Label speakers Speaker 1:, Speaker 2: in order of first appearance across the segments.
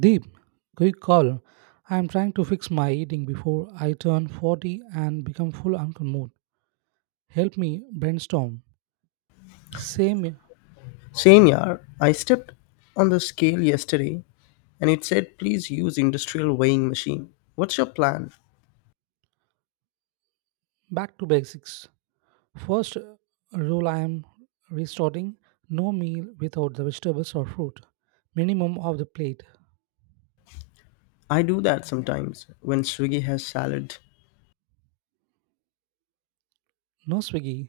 Speaker 1: Deep, quick call. I am trying to fix my eating before I turn 40 and become full uncle mood. Help me brainstorm. Same
Speaker 2: Same year, I stepped on the scale yesterday and it said please use industrial weighing machine. What's your plan?
Speaker 1: back to basics. First rule I am restarting no meal without the vegetables or fruit. Minimum of the plate.
Speaker 2: I do that sometimes when Swiggy has salad.
Speaker 1: No Swiggy.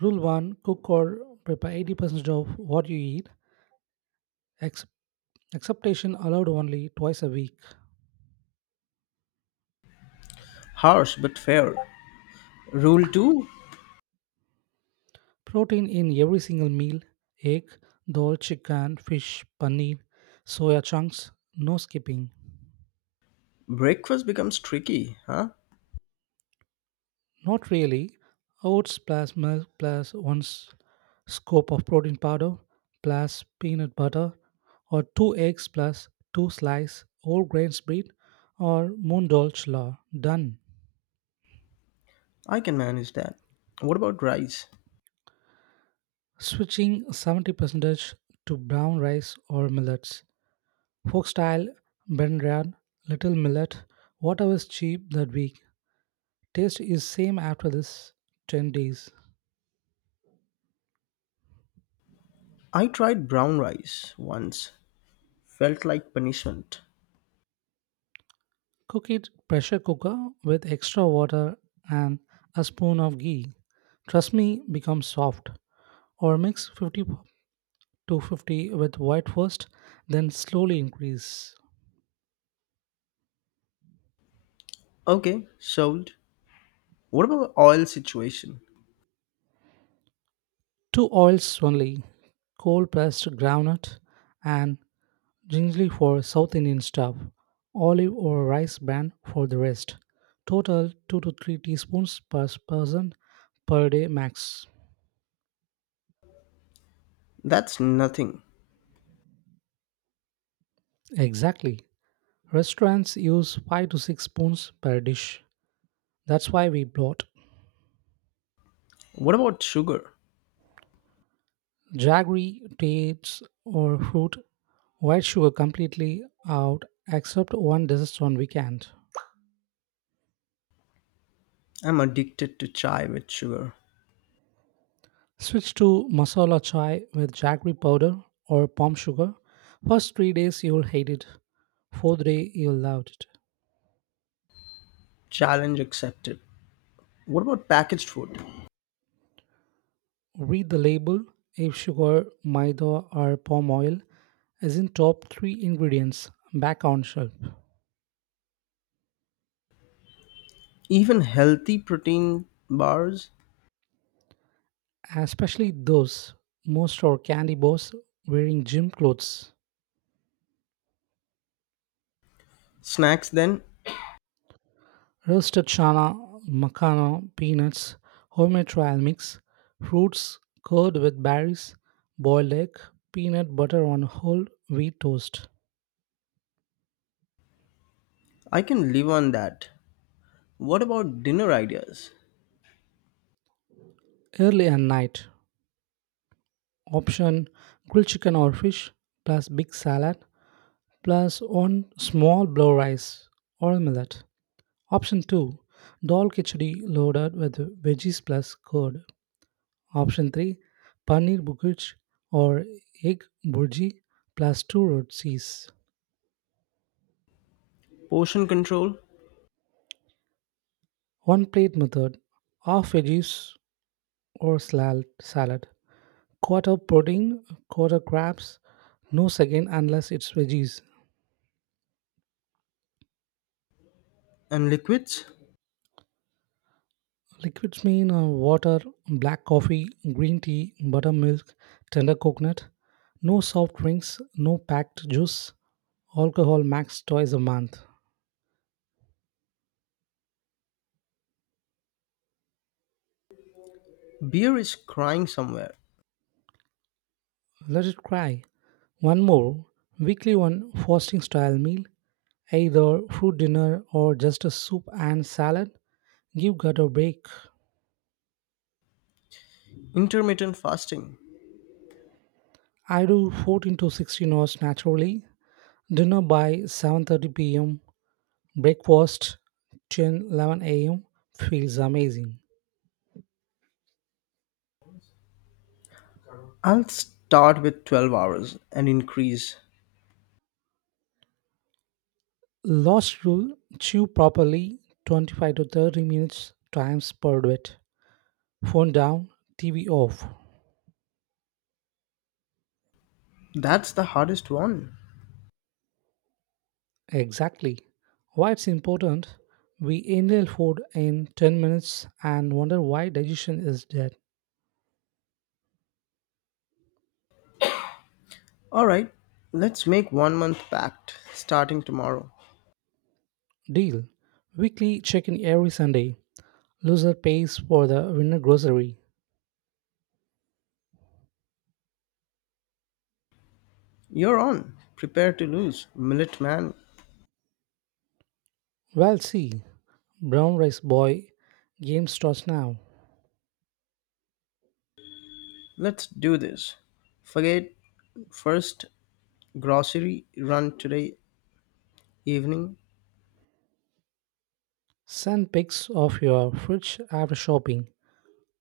Speaker 1: Rule 1 cook or prepare 80% of what you eat. Ex- Acceptation allowed only twice a week.
Speaker 2: Harsh but fair. Rule 2.
Speaker 1: Protein in every single meal: egg, dal, chicken, fish, paneer, soya chunks, no skipping.
Speaker 2: Breakfast becomes tricky, huh?
Speaker 1: Not really. Oats plus milk plus one scoop of protein powder plus peanut butter, or two eggs plus two slice whole grains bread, or moon dal chla. Done.
Speaker 2: I can manage that. What about rice?
Speaker 1: Switching 70% to brown rice or millets. Folk style, brendan, little millet, whatever is cheap that week. Taste is same after this 10 days.
Speaker 2: I tried brown rice once. Felt like punishment.
Speaker 1: Cook it pressure cooker with extra water and a spoon of ghee. Trust me, become soft. Or mix 50 to 50 with white first, then slowly increase.
Speaker 2: Okay, sold. What about oil situation?
Speaker 1: Two oils only: cold pressed groundnut and ginger for South Indian stuff, olive or rice bran for the rest. Total 2 to 3 teaspoons per person per day max.
Speaker 2: That's nothing.
Speaker 1: Exactly. Restaurants use 5 to 6 spoons per dish. That's why we bought
Speaker 2: What about sugar?
Speaker 1: jaggery, dates, or fruit. White sugar completely out except one dessert on weekend.
Speaker 2: I'm addicted to chai with sugar.
Speaker 1: Switch to masala chai with jaggery powder or palm sugar. First 3 days you'll hate it. Fourth day you'll love it.
Speaker 2: Challenge accepted. What about packaged food?
Speaker 1: Read the label. If sugar, maida, or palm oil is in top three ingredients, back on shelf.
Speaker 2: Even healthy protein bars,
Speaker 1: Especially those, most are candy bars wearing gym clothes.
Speaker 2: snacks, then
Speaker 1: Roasted chana, makana, peanuts, homemade trial mix, fruits, curd with berries, boiled egg, peanut butter on whole wheat toast.
Speaker 2: I can live on that. What about dinner ideas?
Speaker 1: Early and night option: grilled chicken or fish plus big salad plus one small blow rice or millet. Option 2, dal khichdi loaded with veggies plus curd. Option 3, paneer bukic or egg burji plus 2 rotis.
Speaker 2: Portion control
Speaker 1: One plate method: half veggies or salad, quarter protein, quarter crabs, no second unless it's veggies.
Speaker 2: and liquids?
Speaker 1: Liquids mean water, black coffee, green tea, buttermilk, tender coconut. No soft drinks, no packed juice. Alcohol max twice a month.
Speaker 2: Beer is crying somewhere.
Speaker 1: Let it cry. One more, weekly one fasting style meal, either fruit dinner or just a soup and salad, give gut a break.
Speaker 2: Intermittent fasting.
Speaker 1: I do 14 to 16 hours naturally. Dinner by 7:30 p.m. Breakfast 10 11 a.m. feels amazing.
Speaker 2: I'll start with 12 hours and increase.
Speaker 1: Last rule: chew properly 25 to 30 minutes times per bit. Phone down, TV off.
Speaker 2: That's the hardest one.
Speaker 1: Exactly. Why it's important, we inhale food in 10 minutes and wonder why digestion is dead.
Speaker 2: Alright, let's make 1 month pact starting tomorrow.
Speaker 1: Deal. Weekly check-in every Sunday. Loser pays for the winner grocery.
Speaker 2: You're on. Prepare to lose, millet man.
Speaker 1: Well, see, brown rice boy, game starts now.
Speaker 2: Let's do this. Forget First grocery run today evening.
Speaker 1: Send pics of your fridge after shopping.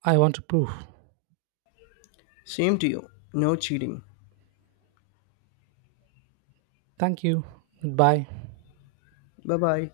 Speaker 1: I want proof.
Speaker 2: Same to you. No cheating.
Speaker 1: Thank you. Goodbye.
Speaker 2: Bye bye.